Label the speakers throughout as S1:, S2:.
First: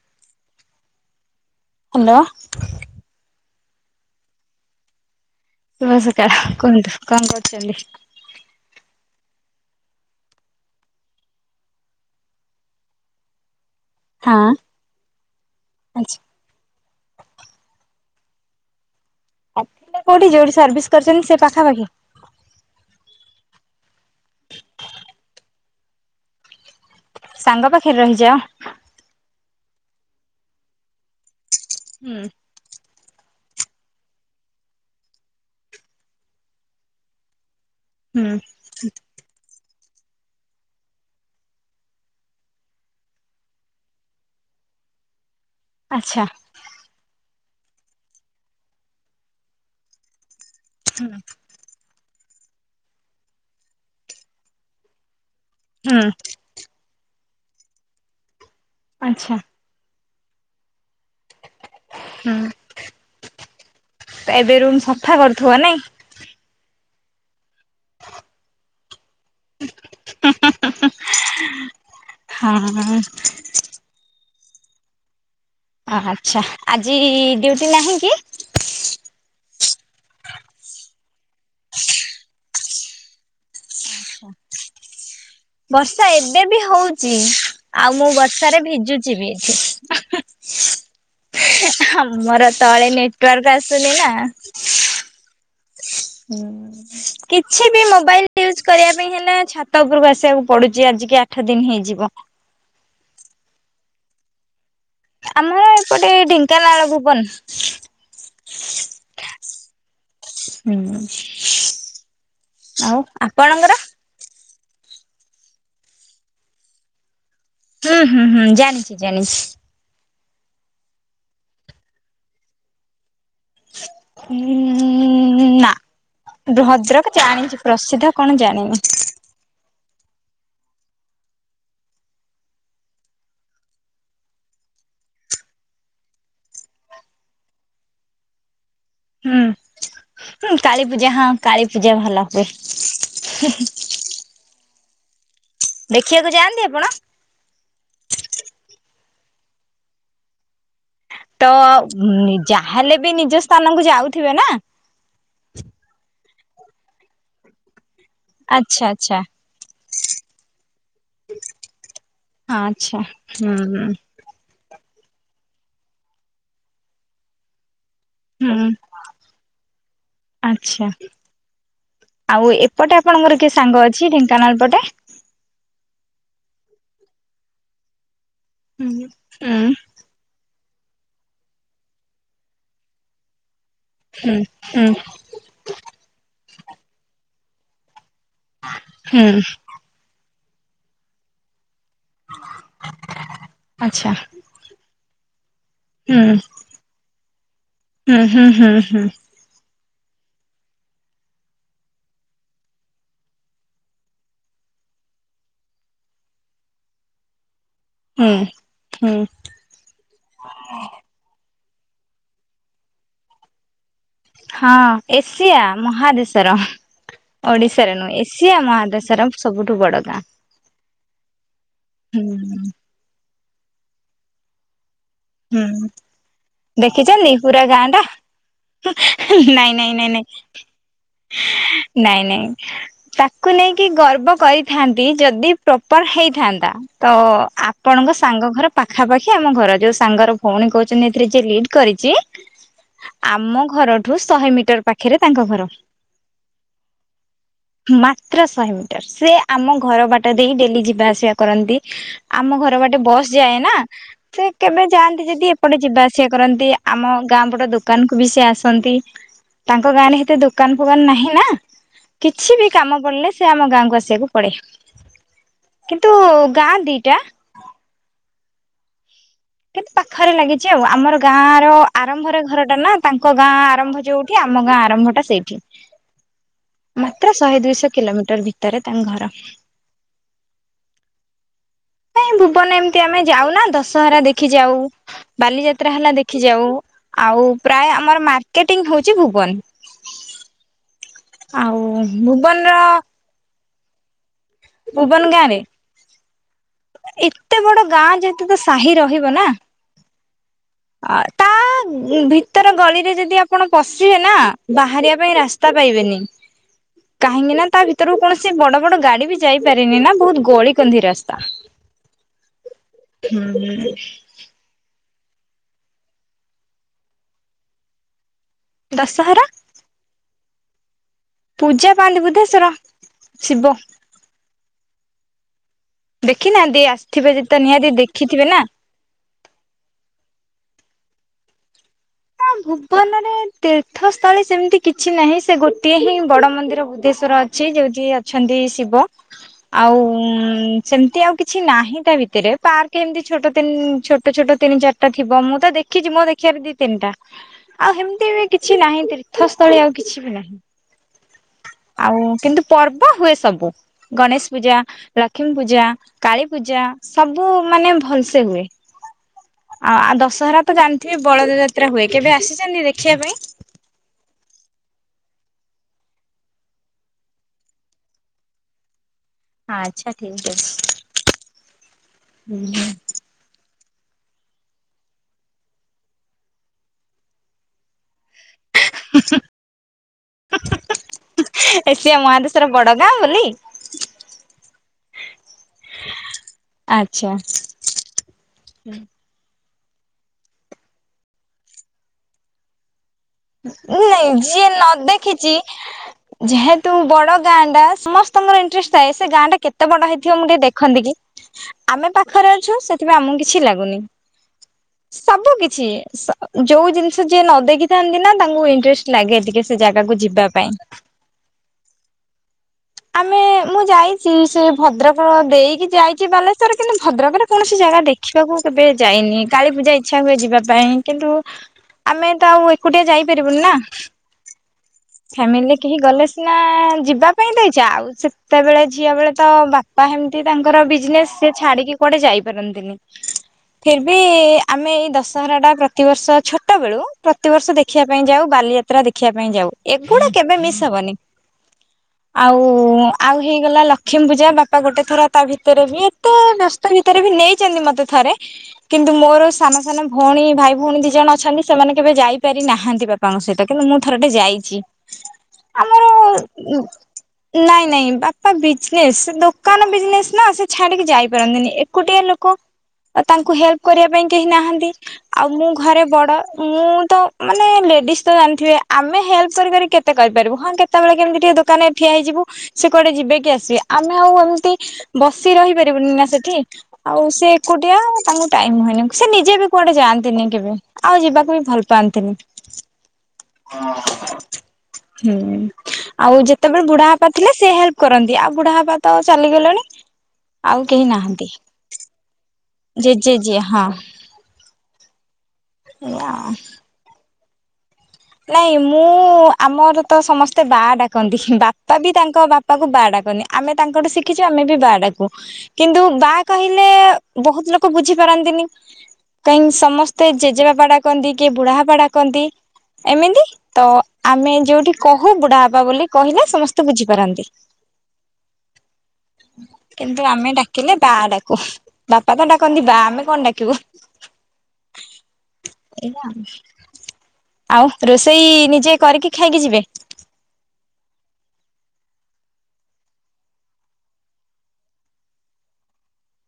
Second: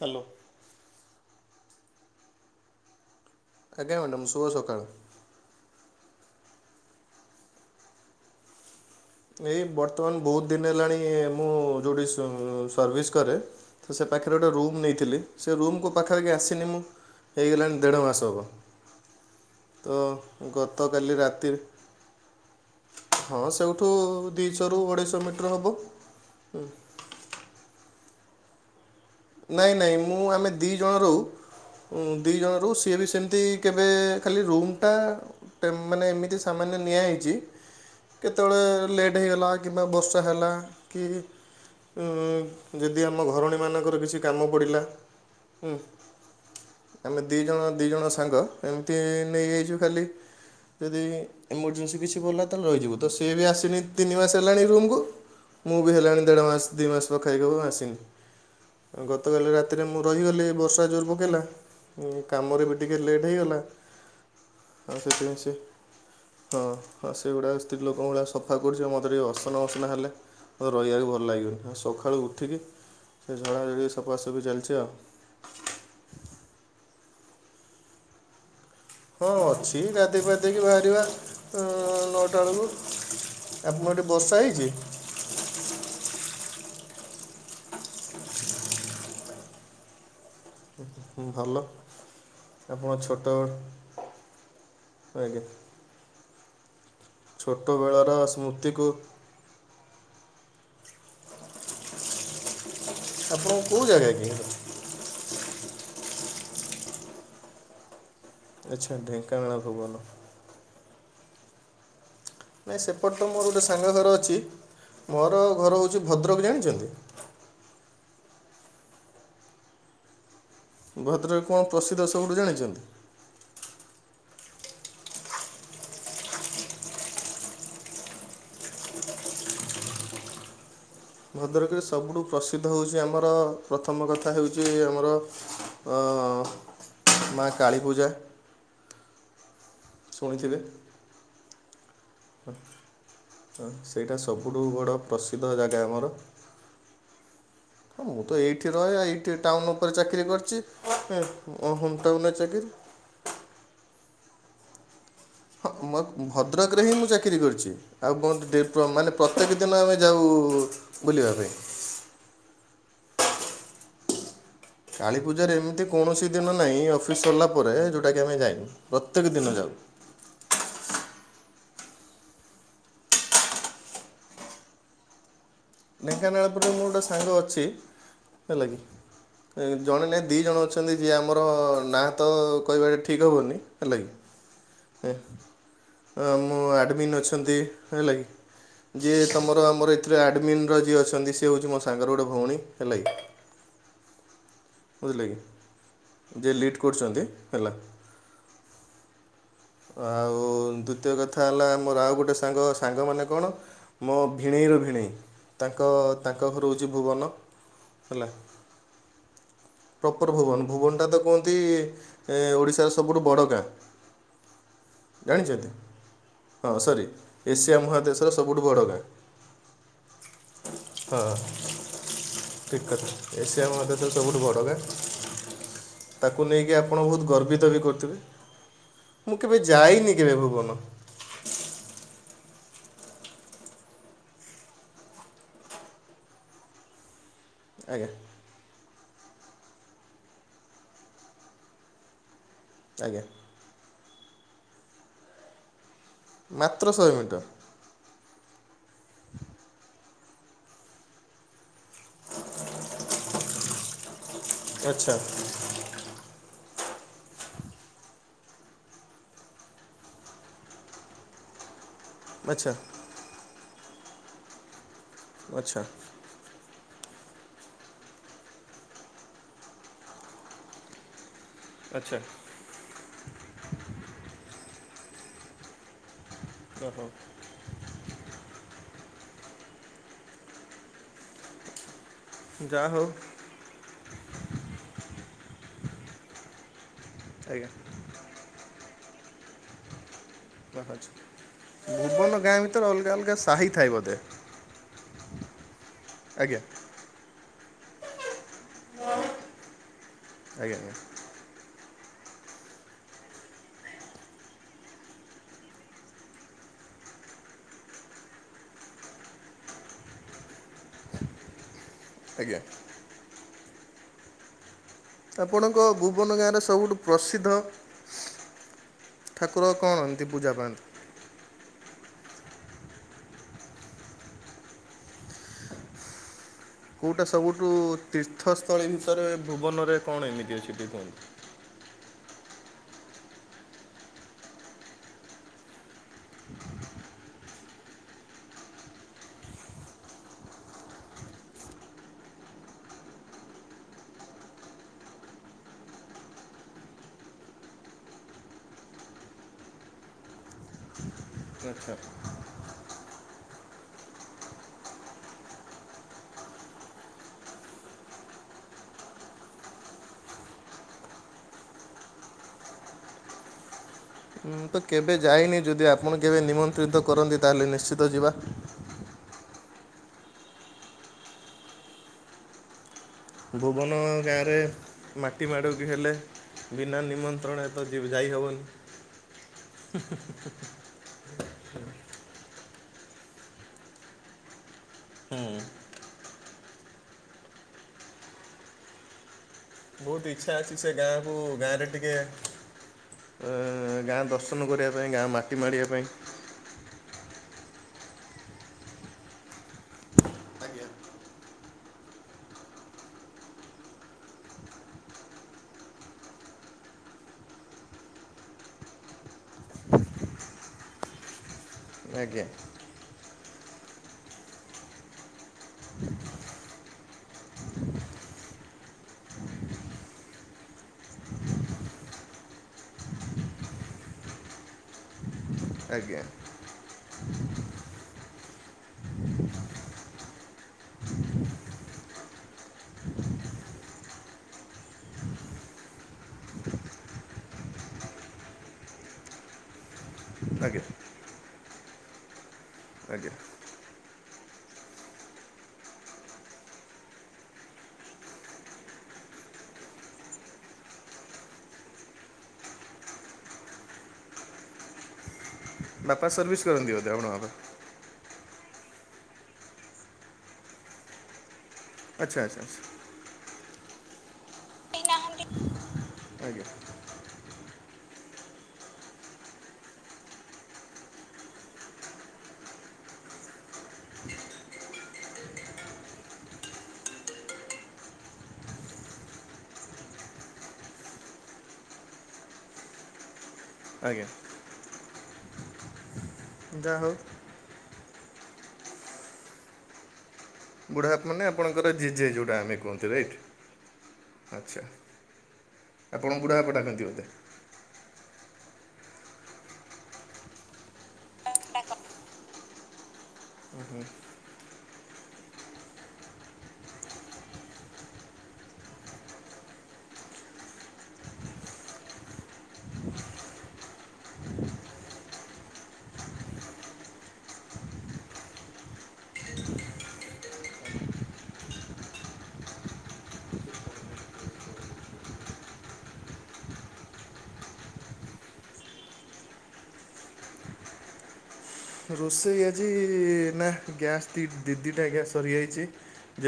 S1: Hello.
S2: Hello.
S1: ଆଜ୍ଞା madam ଶୁଭ ସକାଳ।
S2: ଶୁଭ ସକାଳ କୁହନ୍ତୁ କଣ କରୁଛନ୍ତି?
S1: ଏଇ ବର୍ତ୍ତମାନ ବହୁତ ଦିନ ହେଲାଣି ମୁଁ ଯୋଉଠି ସର୍ଭିସ କରେ ତ ସେ
S2: ହଁ
S1: ପାଖରେ ଗୋଟେ ରୁମ୍ ନେଇଥିଲି ସେ ରୁମକୁ
S2: ଆଚ୍ଛା
S1: ପାଖାପାଖି ଆସିନି ମୁଁ ହେଇଗଲାଣି ଦେଢ଼ ମାସେ ହେବ। ତ
S2: ଥିଲେ କୋଉଠି ଯୋଉଠି ସର୍ଭିସ
S1: ଗତକାଲି
S2: କରିଛନ୍ତି ସେ ପାଖାପାଖି
S1: ରାତିରେ ହଁ ସେଉଠୁ ଦିଇଶହରୁ ଅଢ଼େଇଶହ ମିଟର ହବ।
S2: ସାଙ୍ଗ ପାଖରେ ରହିଯା?
S1: ନାଇଁ ନାଇଁ ମୁଁ ଆମେ ଦି ଜଣ ରହୁ, ଉ
S2: ହୁଁ
S1: ଦି ଜଣ ରହୁ ସିଏ ବି ସେମିତି କେବେ ଖାଲି ରୁମ୍ ଟା ଟେମ ମାନେ ଏମିତି ସାମାନ୍ୟ ନିଆ ହେଇଛି।
S2: ହୁଁ
S1: କେତେବେଳେ ଲେ ହେଁଇଗଲା କିମ୍ୱା ବର୍ଷା ହେଲା କି ଉଁ ଯଦି ଆମ ଘରୋଣୀ ମାନଙ୍କ ର କିଛି ଜି କାମ ପଡ଼ିଲା ଉଁ।
S2: ଆଛା।
S1: ଆମେ ଦି ଜଣ ଦି ଜଣ ସାଙ୍ଗ ଏମିତି ନେଇଯାଇଯୁ ଖାଲି। ଯଦି ଏମର୍ଜେନ୍ସି କିଛି ପଡ଼ିଲା ତାହେଲେ ରହିଯିବୁ। ତ ସିଏ ବି ଆସିନି ତିନି ମାସ ହେଲାଣି ରୁମ୍ କୁ ମୁଁ ବି
S2: ହୁଁ
S1: ହେଲାଣି ଦେଢ଼ ମାସ ଦୁଇ ମାସ ପଖାକି ଆସିନି।
S2: ଆଚ୍ଛା।
S1: ଗତକାଲି ରାତିରେ ମୁଁ ରହିଗଲି ବର୍ଷା ଜୋର ପକେଇଲା। ଉଁ କାମରେ ବି ଟିକେ ଲେଟ୍ ହେଇଗଲା,
S2: ତ ଏବେ ରୁମ୍
S1: ଆ
S2: ସଫା
S1: ସେଥିପାଇଁ
S2: କରୁଥିବ
S1: ସେ
S2: ନାଇଁ
S1: ହଁ ହଁ ସେଗୁଡାକ ସ୍ତ୍ରୀ ଲୋକଙ୍କ ଭଳିଆ ସଫା କରୁଛି ମତେ ଟିକେ ଅସ ତ ନ ଅସନା ହେଲେ ଓ ରହିବାକୁ ଭଲ ଲାଗେ। ଆଉ ସଖାଳୁ ଉଠିକି
S2: ଉହୁଁ
S1: ଏ ଝଡ଼ାଝଡ଼ିକି ସଫାସଫି ଚାଲିଛି ଆଉ।
S2: ଆହାଛା ଆଜି ଡ୍ୟୁଟି ନାହିଁ କି?
S1: ହଁ ଅଛି ଗାଧୋଇ ପାଧୋଇକି ବାହାରିବା ଆ ନଅଟା ବେଳକୁ। ଆପଣ ଅଟେ ବର୍ଷା ହେଇଚି?
S2: ବର୍ଷା ଏବେ ବି ହୋଉଚି। ଆଉ ମୁଁ ବର୍ଷାରେ ଭିଜୁଛି ବି ଏଠି।
S1: ଭଲ
S2: ହାମୋର ତଳେ
S1: ଆପଣ ଛୋଟ
S2: ନେଟୱାର୍କ ଆସୁନି ନା।
S1: ଆଜ୍ଞା।
S2: ହୁଁ କିଛି ବି
S1: ଛୋଟବେଳର
S2: ମୋବାଇଲ ୟୁଜ
S1: ସ୍ମୃତିକୁ
S2: କରିବା ପାଇଁ ହେଲା ଛା ତ ଉପରକୁ ଆସିବାକୁ ପୋଡୁଚି ଆଜିିକି ଆଠ ଦିନ ହେଇଯିବ।
S1: ଆପଣ କୋଉ ଜାଗା କି ହେତା?
S2: ଆମ ଏପଟେ ଢେଙ୍କାନାଳ ଭୁବନ।
S1: ଆଛା ଢେଙ୍କାନାଳ ଭୁବନ।
S2: ହୁଁ।
S1: ନାଇ
S2: ଆଉ
S1: ସେପଟ ତ ମୋର ଗୋଟେ
S2: ଆପଣଙ୍କର?
S1: ସାଙ୍ଗ ଘର ଅଛି, ମୋର ଘର ହୋଉଚି ଭଦ୍ରକ ଜାଣିଛନ୍ତି?
S2: ହୁଁ ହୁଁ ହୁଁ ଜାଣିଚି ଜାଣିଛି।
S1: ଭଦ୍ରକ କଁ ପ୍ରସିଦ୍ଧ ସବୁଠୁ ଜାଣିଚନ୍ତି?
S2: ଉମ୍ ନା ଭଦ୍ରକ ଜାଣିଚି ପ୍ରସିଦ୍ଧ କଣ ଜାଣିନି।
S1: [unintelligible] ଭଦ୍ରକରେ ସବୁଠୁ ପ୍ରସିଦ୍ଧ ହୋଉଛି ଆମର ପ୍ରଥମ କଥା ହେଉଚି ଆମର ଆ ମା କାଳୀପୂଜା।
S2: ହୁଁ ହୁଁ
S1: ଶୁଣିଥିବେ
S2: କାଳୀ ପୂଜା ହଁ କାଳୀ ପୂଜା ଭଲ ହୁଏ।
S1: ଏଇଟା ସବୁଠୁ ବଡ଼ ପ୍ରସିଦ୍ଧ ଜାଗା ଆମର।
S2: ଦେଖିବାକୁ ଯାଆନ୍ତି ଆପଣ?
S1: ହୁଁ ମୁଁ ତ ଏଇଠି ରହେ ଏଇଠି ଟାଉନ ଉପରେ ଚାକିରି କରିଚି ଓ ହୋମ ଟାଉନରେ ଚାକିରି।
S2: ଏବେ ନିଜ ସ୍ଥାନକୁ ଯାଉଥିବେ ନା?
S1: ହଁ ମ ଭଦ୍ରକରେ ହିଁ ମୁଁ ଚାକିରି କରିଚି ଆଉ ମୋନ ଡେ
S2: ଆଚ୍ଛା
S1: ପ୍ରମାନ
S2: ଆଚ୍ଛା।
S1: ପ ଏ ବି ଦେଲାବେଳେ ଯାଉ ବୁଲିବା ପାଇଁ।
S2: ଆଛା ହୁଁ ହୁଁ।
S1: କାଳୀପୂଜାରେ ଏମିତି କୌଣସି ଦିନ ନାହିଁ ଅଫିସ୍ ସରିଲା ପରେ, ଯେଉଁଟାକି ଆମେ ଯାଇନୁ ପ୍ରତ୍ୟେକ ଦିନ ଯାଉ।
S2: ଆଛା, ଆଉ ଏପଟେ ଆପଣଙ୍କର କିଏ ସାଙ୍ଗ ଅଛି, ଢେଙ୍କାନାଳ ପଟେ?
S1: ଢେଙ୍କାନାଳ ପଟେ ମୋର ଗୋଟେ ସାଙ୍ଗ ଅଛି। ହେଲା କି,
S2: ହୁଁ ହୁଁ
S1: ଜଣେ ନାଇଁ ଦି ଜଣ ଅଛି। ଅଛନ୍ତି, ଯିଏ ଆମର, ନା ତ କହିବାଟ ଠିକ୍ ହବନି ହେଲା କିି।
S2: ହୁଁ, ହୁଁ।
S1: ଏ, ମୁଁ ଆଡମିନ୍ ଅଛନ୍ତି, ହେଲା କି! ଯିଏ
S2: ହୁଁ
S1: ତମର ଆମର ଏଥିରେ ଆଡମିିନ୍ ର ଯିଏ ଅଛନ୍ତି, ସେ ହଉଛି ମୋ ସାଙ୍ଗର ଗୋଟେ ଭଉଣୀ, ହେଲା କି!
S2: ଆଚ୍ଛା।
S1: ବୁଝିଲେ କି
S2: ହୁଁ।
S1: ଯିଏ ଲିଟ୍ କରୁଛନ୍ତି ହେଲା।
S2: ହୁଁ ହୁଁ ହୁଁ ହୁଁ
S1: ଆଉ ଦ୍ଵିତୀୟ କଥା ହେଲା, ମୋର ଆଉ ଗୋଟେ ସାଙ୍ଗ, ସାଙ୍ଗମାନେ କଣ? ମୋ ଭିଣେଇର ଭିଣେଇ। ତାଙ୍କ ତାଙ୍କ ଘରୁ ହଉଛି ଭୁବନ। ହେଲା
S2: ଉଁ, ହୁଁ।
S1: ପ୍ରପର୍ ଭୁବନ, ଭୁବନଟା ତ କୁହନ୍ତି। ଓଡ଼ିଶାର ସବୁଠୁ ବଡ଼ ଗାଁ।
S2: ହଁ, ଏସିଆ
S1: ଜାଣିଛନ୍ତି
S2: ମହାଦେଶର।
S1: ହଁ ସରି ଏସିଆ
S2: ଓଡିଶାରେ ନୁହେଁ।
S1: ମହାଦେଶର
S2: ଏସିଆ
S1: ସବୁଠୁ ବଡ଼ ଗାଁ
S2: ମହାଦେଶର ସବୁଠୁ ବଡ ଗାଁ।
S1: ହଁ,
S2: ହୁଁ
S1: ଠିକ୍ କଥା। ଏସିିଆ ମହାଦେଶର ସବୁଠୁ ବଡ଼ ଗାଁ।
S2: ହୁଁ
S1: ତାକୁ, ନେଇକି ଆପଣ ବହୁତ
S2: ଦେଖିଛନ୍ତି ପୁରା
S1: ଗର୍ବିତ ବି
S2: ଗାଁ ଟା
S1: କରୁଥିବେ। ମୁଁ, କେବେ
S2: ନାଇଁ ନାଇଁ ନାଇଁ
S1: ଯାଇନି
S2: ନାଇଁ
S1: କେବେ ଭୁବନ?
S2: ନାଇଁ, ନାଇଁ ତାକୁ ନେଇକି ଗର୍ବ କରିଥାନ୍ତି। ଯଦି ପ୍ରପର୍ ହେଇଥାନ୍ତା। ତ
S1: ଆଜ୍ଞା
S2: ଆପଣଙ୍କ ସାଙ୍ଗ ଘର ପାଖାପାଖି ଆମ ଘର। ଯୋଉ ସା ସାଙ୍ଗର ଭଉଣୀ କହୁଛନ୍ତି ଯିଏ ଲିଡ଼ କରିଚି।
S1: ଆଜ୍ଞା
S2: ଆମ ଘରଠୁ ଠୁ ଶହେ ମିଟର ପାଖରେ ତାଙ୍କ ଘର।
S1: ମାତ୍ର ଶହେ ମିଟର।
S2: ମାତ୍ର ଶହେ ମିଟର। ସେ ଆମ ଘର ବାଟ ଦେଇ ଡେଲି ଯିବା ଆସିବା କରନ୍ତି। ଆମ ଘର ବାଟେ ବସ୍ ଯାଏ ନା, ସେ କେବେ
S1: ଆଚ୍ଛା
S2: ଯାଆନ୍ତି ଯଦି ଏପଟେ ଯିବା ଆସିବା କରନ୍ତି। ଆମ ଗାଁ ପଟ ଦୋକାନ କୁ ବି ସିଏ ଆସନ୍ତି। ତାଙ୍କ ଗାଁ ରେ ହେତେ ଦୋକାନ ଫୋକାନ ନାହିଁ ନା! କିଛି ବି
S1: ଆଚ୍ଛା
S2: କାମ ପଡିଲେ ସେ ଆମ ଗାଁକୁ ଆସିବାକୁ ପଡେ।
S1: ଆଚ୍ଛା
S2: କିନ୍ତୁ ଗାଁ ଦିଟା କିନ୍ତୁ ପାଖରେ ଲାଗିଛି ଆଉ। ଆମର ଗାଁ ର
S1: ଆଚ୍ଛା
S2: ଆରମ୍ଭରେ ଘର ଟା ନା। ତାଙ୍କ ଗାଁ ଆରମ୍ଭ ଯୋଉଠି। ଆମ ଗାଁ ଆରମ୍ଭଟା ସେଇଠି।
S1: ଅ, ହ।
S2: ମାତ୍ର ଶହେ ଦୁଇଶହ କିଲୋମିଟର ଭିତରେ ତାଙ୍କ ଘର। ନାଇଁ ଭୁବନ
S1: ଯାହା
S2: ଏମିତି
S1: ହଉ
S2: ଆମେ ଯାଉନା ଦଶହରା ଦେଖି ଯାଉ, ବାଲିଯାତ୍ରା ହେଲା ଦେଖି ଯାଉ। ଆଉ,
S1: ଆଜ୍ଞା
S2: ପ୍ରାୟ ଆମର ମାର୍କେଟିଂ ହଉଛି ଭୁବନ।
S1: [inaudible]
S2: ଆଉ
S1: ଭୁବନ ଗାଁ
S2: ଭୁବନର
S1: ଭିତରେ ଅଲଗା ଅଲଗା ସାହି ଥାଏ ବୋଧେ!
S2: ଭୁବନ ଗାଁ ରେ
S1: ଆଜ୍ଞା।
S2: ଏତେ ବଡ ଗାଁ ଯେହେତୁ, ତ ସାହି ରହିବ ନା!
S1: ଆଜ୍ଞା ଆୟାଁ।
S2: ଅ, ତା ଭିତର ଗଳିରେ ଯଦି ଆପଣ ପଶିବେ ନା, ବାହାରିବା ପାଇଁ ରାସ୍ତା ପାଇବେନି। କାହିଁକି ନା, ତା ଭିତରୁ କୌଣସି ବଡ ବଡ ଗାଡି ବି ଯାଇପାରେନି ନା, ବହୁତ ଗଳି କନ୍ଦୀ ରାସ୍ତା।
S1: ଆଜ୍ଞା
S2: ହୁଁ, ହୁଁ।
S1: ଆପଣଙ୍କ ଭୁବନ ଗାଁ ରେ ସବୁଠୁ ପ୍ରସିଦ୍ଧ
S2: ଦଶହରା
S1: ଠାକୁର କଣ? ସେ ପୂଜା ପାଆନ୍ତି।
S2: ପୂଜା ପାଆନ୍ତି ବୁଦ୍ଧେଶ୍ଵର ଶିବ। ଦେଖିନାହାନ୍ତି ଆସିଥିବେ ଯଦି ତ ନିହାତି ଦେଖିଥିବେ ନା।
S1: ସତରେ ଭୁବନରେ କଣ ଏମିତି ଅଛି ଟିକେ ଲୁହନ୍ତୁ?
S2: ଭୁବନରେ ତୀର୍ଥସ୍ଥଳୀ ସେମିତି କିଛି ନାହିଁ ସେ ଗୋଟିଏ ହିଁ ବଡ଼ ମନ୍ଦିର ବୁଦ୍ଧେଶ୍ଵର ଅଛି। ସେଇ ଯାଉଚି ଅଛନ୍ତି ଶିବ। ଆଉ ସେମିନ୍ତି ଆଉ କିଛି ନାହିଁ ତା ଭିତରେ ପାର୍କ ହେମିନ୍ତି ଛୋଟ ତିନ ଛୋ ଛୋଟ ତିନି ଚାରଟା ଥିବ ମୁଁ ଦେଖିଚି ମୋ ଦେଖି଼ବାର ଦିଇ ତିନିଟା। ଆଉ ହେମିତି ବି କିଛି ନାହିଁ ତୀର୍ଥସ୍ଥଳୀ ଆଉ କିଛି ବି ନାହିଁ।
S1: ଆଚ୍ଛା।
S2: ଆଉ କିନ୍ତୁ ପର୍ବ ହୁଏ ସବୁ ଗଣେଶ ପୂଜା। ଲକ୍ଷ୍ମୀ ପୂଜା କାଳୀ ପୂଜା ସବୁ ମାନେ ଭଲସେ ହୁଏ। ଆଉ ଆଉ ଦଶହରା ତ ଜାଣିଥିବେ ବଳଦ ଯାତ୍ରା ହୁଏ କେବେ ଆସିଛନ୍ତିକି ଦେଖିବା ପାଇଁ?
S1: ମୁଁ ତ କେବେ ଯାଇନି ଜଦି ଅପଣ କେବେ ନି ନିମନ୍ତ୍ରିତ କରନ୍ତି ତାହେଲେ ନିଶ୍ଚିତ ଜିବା।
S2: ଆଛା ଠିକ୍ ଅଚି ହୁଁ ହୁଁ।
S1: ଭୁବନ ଗାଁରେ ମାଟି ମାଡିବାକୁ ହେଲେ ବିନା ନିମନ୍ତ୍ରଣ ରେ ତ ଜିବି ଯାଇ ହବନି ହୁଁ ହୁଁ ହୁଁ
S2: ଏସିଆ ମହାଦେଶର ବଡଗାଁ ବୋଲି।
S1: ହୁଁ।
S2: ଆଛା ହୁଁ।
S1: ବୋଉହୁତ ଇଛା ଅଛି ସେ ଗାଁକୁ ଗାଁରେ ଟିକେ ଅ ଗାଁ
S2: ନାଇଁ ଯିଏ
S1: ଦର୍ଶନ
S2: ନ
S1: କରିବା ପାଇଁ ଗାଁ
S2: ଦେଖିଛି
S1: ମାଟି ମାଡ଼ିବା ପାଇଁ।
S2: ଯେହେତୁ ବଡ ଗାଁ ଟା ସମସ୍ତଙ୍କର ଇଣ୍ଟରେଷ୍ଟ ଥାଏ ସେ ଗାଁ ଟା କେତେ ବଡ ହେଇଥିବ ମୁଁ ଟିକେ
S1: ଆଜ୍ଞା
S2: ଦେଖନ୍ତି କି। ଆମେ ପାଖରେ ଅଛୁ ସେଥିପାଇଁ ଆମକୁ କିଛି ଲାଗୁନି। ସବୁ କିଛି ଯୋଉ ଜିନିଷ ଯିଏ ନଦେଇଖି଼ ଥାନ୍ତି ନା ତାଙ୍କୁ ଇଣ୍ଟରେଷ୍ଟ ଲାଗେ ଟିକେ ସେ ଜାଗାକୁ ଯିବା ପାଇଁ।
S1: ଆଜ୍ଞା।
S2: ଆମେ ମୁଁ ଯାଇଚି ସେ ଭଦ୍ରକ ଦେଇକି ଯାଇଛି ବାଲେଶ୍ୱଵର କିନ୍ତୁ ଭଦ୍ରକରେ କୌଣସି ଜାଗା ଦେଖି ଦେଖିବାକୁ କେବେ ଯାଇନି କାଳୀ ପୂଜା ଇଛା ହୁଏ ଯିବା ପାଇଁ କିନ୍ତୁ। ଆମେ ତ ଆଉ ଏକୁଟିଆ ଯାଇପାରିବୁନି ନା। ଫ୍ୟାମିଲିରେ କେହି
S1: ଆଜ୍ଞା
S2: ଗଲେ ସିନା ଯିବା ପାଇଁ ତ ଇଛ ଜାଉ ସେତେବେଳେ ଝିଅ ବେଳେ ତ ବାପା ହେମିତି ତାଙ୍କର ବିଜନେସ୍ ସିଏ ଛାଡ଼ିକି କୁଆଡ଼େ ଯାଇପାରନ୍ତିନି। ହ ଫିର୍ ବି ଆମେ ଏଇ ଦଶହରା ଟା ପ୍ରତିବର୍ଷ ଛୋଟ ବେଳୁ ପ୍ରତିବର୍ଷ ଦେଖିବା ପାଇଁ ଯାଉ ବାଲିଯା ତ୍ରା ଦେଖିବା ପାଇଁ ଯାଉ ଏଗୁଡା କେବେ ମିସ୍
S1: ଆଜ୍ଞା।
S2: ହବନି। ଆଉ
S1: ଆଜ୍ଞା।
S2: ଆଉ ହେଇଗଲା ଲକ୍ଷ୍ମୀ ପୂଜା ବାପା ଗୋଟେ ଥର ତା ଭିତରେ ବି ଏତେ ବ୍ୟଶ୍ ସ୍ତ ଭିତରେ ବି ନେଇଚନ୍ତି ମତେ ଥରେ। କିନ୍ତୁ ମୋର ସାନ ସାନ ଭଉଣୀ ଭାଇ ଭଉଣୀ ଦିଜଣ ଅଛନ୍ତି ସେମାନେ କେବେ ଯାଇପାରି ନାହାନ୍ତି ବାପ୍ ବାପାଙ୍କ ସହିତ କିନ୍ତୁ ମୁଁ ଥର ଟେ ଯାଇଚି। ଆମର
S1: ବାପା ସର୍ଭିସ୍ [unintelligible]
S2: ନାଇଁ ନାଇଁ ବାପା ବିଜନେସ୍ ଦୋକାନ ବିଜନେସ୍ ନା ସେ ଛାଡ଼ିକି ଯାଇପାରନ୍ତିନି। ଏ ଗୋଟିଏ
S1: ଆଚ୍ଛା
S2: ଲୋକ
S1: ଆଚ୍ଛା ଆଚ୍ଛା।
S2: ତାଙ୍କୁ ହେଲ୍ପ କରିବା ପାଇଁ କେହି ନାହାନ୍ତି।
S1: ନାହାନ୍ତି।
S2: ଆଉ ମୁଁ ଘରେ ବଡ଼
S1: ଆଜ୍ଞା
S2: ମୁଁ ତ ମାନେ ଲେଡିଜ ତ ଜାଣିଥିବେ। ଆମେ ହେଲ୍ପ କରିି କରି କେତେ କରିପାରିବୁ ହଁ କେତେବେଳେ କେମିତି ଟିକେ ଦୋକାନରେ ଠିଆ ହେଇଯିବୁ ସେ କୁଆଡେ ଯିବେକି ଆସିବେ ଆମେ ଆଉ ଏମିତି ବସି ରହିପାରିବୁନି ନା ସେଠି। ଆଉ ସେ ଏକୁଟିଆ ତାଙ୍କୁ ଟାଇମ ହୁଏନି ସେ ନିଜେ ବି କୁଆଡେ ଯାନ୍ତିନି କେବେ। ଆଉ ଯିବାକୁ ବି ଭଲ ପାଆନ୍ତିନି।
S1: ଆଜ୍ଞା
S2: ହୁଁ ଆଉ ଯେତେବେଳେ
S1: ଯାହା
S2: ବୁଢା
S1: ହଉ
S2: ବାପା ଥିଲେ ସେ ହେ ଲେପ୍ କରନ୍ତି ଆଉ ବୁଢା ବାପା ତ ଚାଲିଗଲେଣି ଆଉ କେହି
S1: ବୁଢା ବାପା ମାନେ
S2: ନାହାନ୍ତି
S1: ଆପଣଙ୍କର ଜେଜେ ଯେଉଟା ଆମେ କୁହନ୍ତି ରାଇଟ୍।
S2: ଜେଜେ ଯିଏ ହଁ
S1: ଆଚ୍ଛା
S2: ଏଇଆ
S1: ଆପଣ
S2: ଆଉ।
S1: ବୁଢ଼ା ବାପା ଡ଼ାକନ୍ତି ବୋଧେ।
S2: ନାଇଁ ମୁଁ ଆମର ତ ସମସ୍ତେ ବା ଡାକନ୍ତି ବାପା ବି ତାଙ୍କ ବାପା ବାପାକୁ ବା ଡାକନି ଆମେ ତାଙ୍କଠୁ ଶିଖିଛୁ ଆମେ ବି ବା ଡ଼ାକୁ। କିନ୍ତୁ ବା କହିଲେ ବହୁତ ଲୋକ ବୁଝି ପାରନ୍ତିନି। କାହିଁକି ସମସ୍ତେ ଜେଜେବାପା ଡାକନ୍ତି କିଏ ବୁଢାବାପା ଡାକନ୍ତି। ଏମିତି ତ ଆମେ ଯୋଉଠି କହୁ ବୁଢା ବାପା ବୋଲି କହିଲେ ସମସ୍ତେ ବୁଝିପାରନ୍ତି। ହ କିନ୍ତୁ ଆମେ ଡାକିଲେ ବା ଡାକୁ ବାପା ତ ଡାକନ୍ତି ବା ଆମେ କଣ ଡାକିବୁ। ଏଇୟା ଆଉ। ଆଉ ରୋଷେଇ ନିଜେ କରିକି ଖାଇକି ଯିବେ?
S1: ରୋଷେଇ ଆଜି ନା ଗ୍ୟାସ୍ ଦି ଦିଟା ଗ୍ୟାସ୍ ସରିଯାଇଛି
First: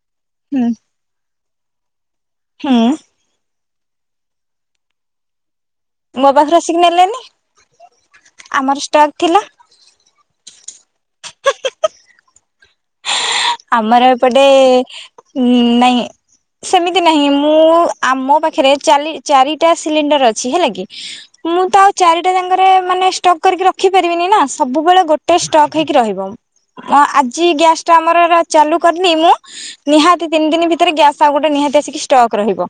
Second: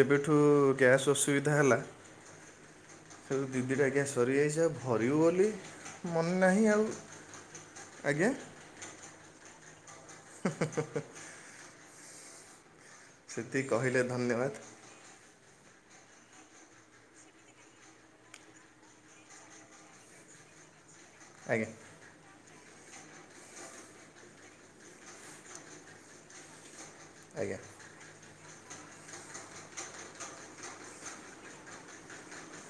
S1: ଯେବେଠୁ
S2: ହୁଁ
S1: ରୁ ଗ୍ୟାସ୍ ଅସୁବିଧା ହେଲା
S2: ହୁଁ
S1: ସବୁ ଦି ଦିଟା ଗ୍ୟାସ୍ ସରିଯାଇଛି ଆଉ ଭରିବୁ ବୋଲି
S2: ମୋ
S1: ମନେ
S2: ପାଖରୁ
S1: ନାହିଁ
S2: ଆସିକି
S1: ଆଉ
S2: ନେଲେନି
S1: ଆଜ୍ଞା
S2: ଆମର ଷ୍ଟକ୍ ଥିଲା।
S1: ହ ସେତିକି କହିଲେ
S2: ଆମର ଏପଟେ
S1: ଧନ୍ୟବାଦ
S2: ନାଇଁ ସେମିତି ନାହିଁ ମୁଁ ଆମ ପାଖରେ ଚାରି ଚାରିଟା ସିଲିଣ୍ଡର ଅଛି ହେଲା କି ମୁଁ
S1: ଆଜ୍ଞା
S2: ତ ଆଉ ଚାରିଟା ଯାଙ୍କରେ ମାନେ ଷ୍ଟକ୍ କରିକି ରଖି ପାରିବିନି ନା ସବୁବେଳେ ଗୋଟେ ଷ୍ଟକ୍ ହେଇକି ରହିବ। ଏମ୍ ଆଜି
S1: ଆଜ୍ଞା।
S2: ଗ୍ୟାସ ଟା ଆମର ମୁଁ ଆଉ ଚାଲୁ କରିନି ମୁଁ ନିହାତି ତିନି ଦିନ ଭିତରେ ଗ୍ୟାସ ଆଉ ଗୋଟେ ନିହାତି ଆସିକି ଷ୍ଟକ୍ ରହିବ।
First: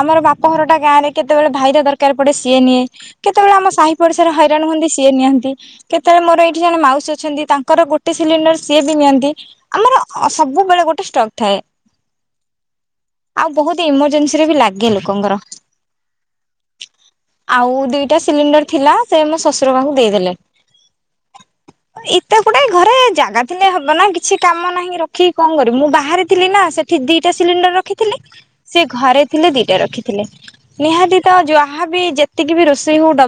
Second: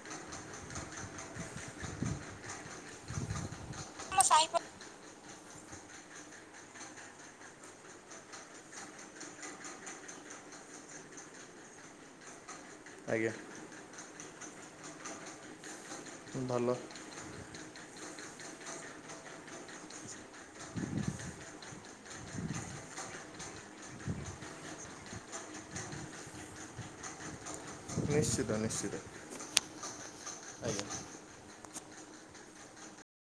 S2: ଆମର ବାପ ଘରଟା ଗାଁ ରେ କେତେବେଳେ ଭାଇର ଦରକାର ପଡେ ସିଏ ନିଏ। କେତେବେଳେ ଆମ ସାହି
S1: ଆମ
S2: ପଡିଶାରେ
S1: ସାହି
S2: ହଇରାଣ ହୁଅନ୍ତି ସିଏ ନିଅନ୍ତି। କେତେବେଳେ ମୋର ଏଇଠି ଜଣେ ମାଉସୀ ଅଛନ୍ତି ତାଙ୍କର ଗୋଟେ ସିଲିଣ୍ଡର ସିଏ ବି ନିଅନ୍ତି। ଆମର ଅ ସବୁବେଳେ ଗୋଟେ ଷ୍ଟକ୍ ଥାଏ।
S1: ଆଜ୍ଞା।
S2: ଆଉ ବହୁତ ଏମରଜେନ୍ସିରେ ବି ଲାଗେ ଲୋକଙ୍କର
S1: ଭଲ
S2: ଆଉ ଦିଇଟା ସିଲିଣ୍ଡର ଥିଲା ଯେ ମୋ ଶ୍ୱଶୁର କାହାକୁ ଦେଇଦେଲେ। ଏତେ ଗୁଡା ଘରେ ଜାଗା ଥିଲେ ହବ ନା କିଛି। କାମ ନାହିଁ ରଖିକି କଣ କରିବି ମୁଁ ବାହିରି ଥିଲି ନା ସେଠି ଦିଟା ସିଲିଣ୍ଡର ରଖିଥିଲି
S1: ନିଶ୍ଚିତ
S2: ସେ
S1: ନିଶ୍ଚିତ
S2: ଘରେ ଥିଲେ ଦିଟା ରଖିଥିଲେ
S1: ଆଜ୍ଞା
S2: ନିହାତି ତ ଯାହାବି ଯେତିକି ବି ରୋଷେଇ ହଉ ଡବଲ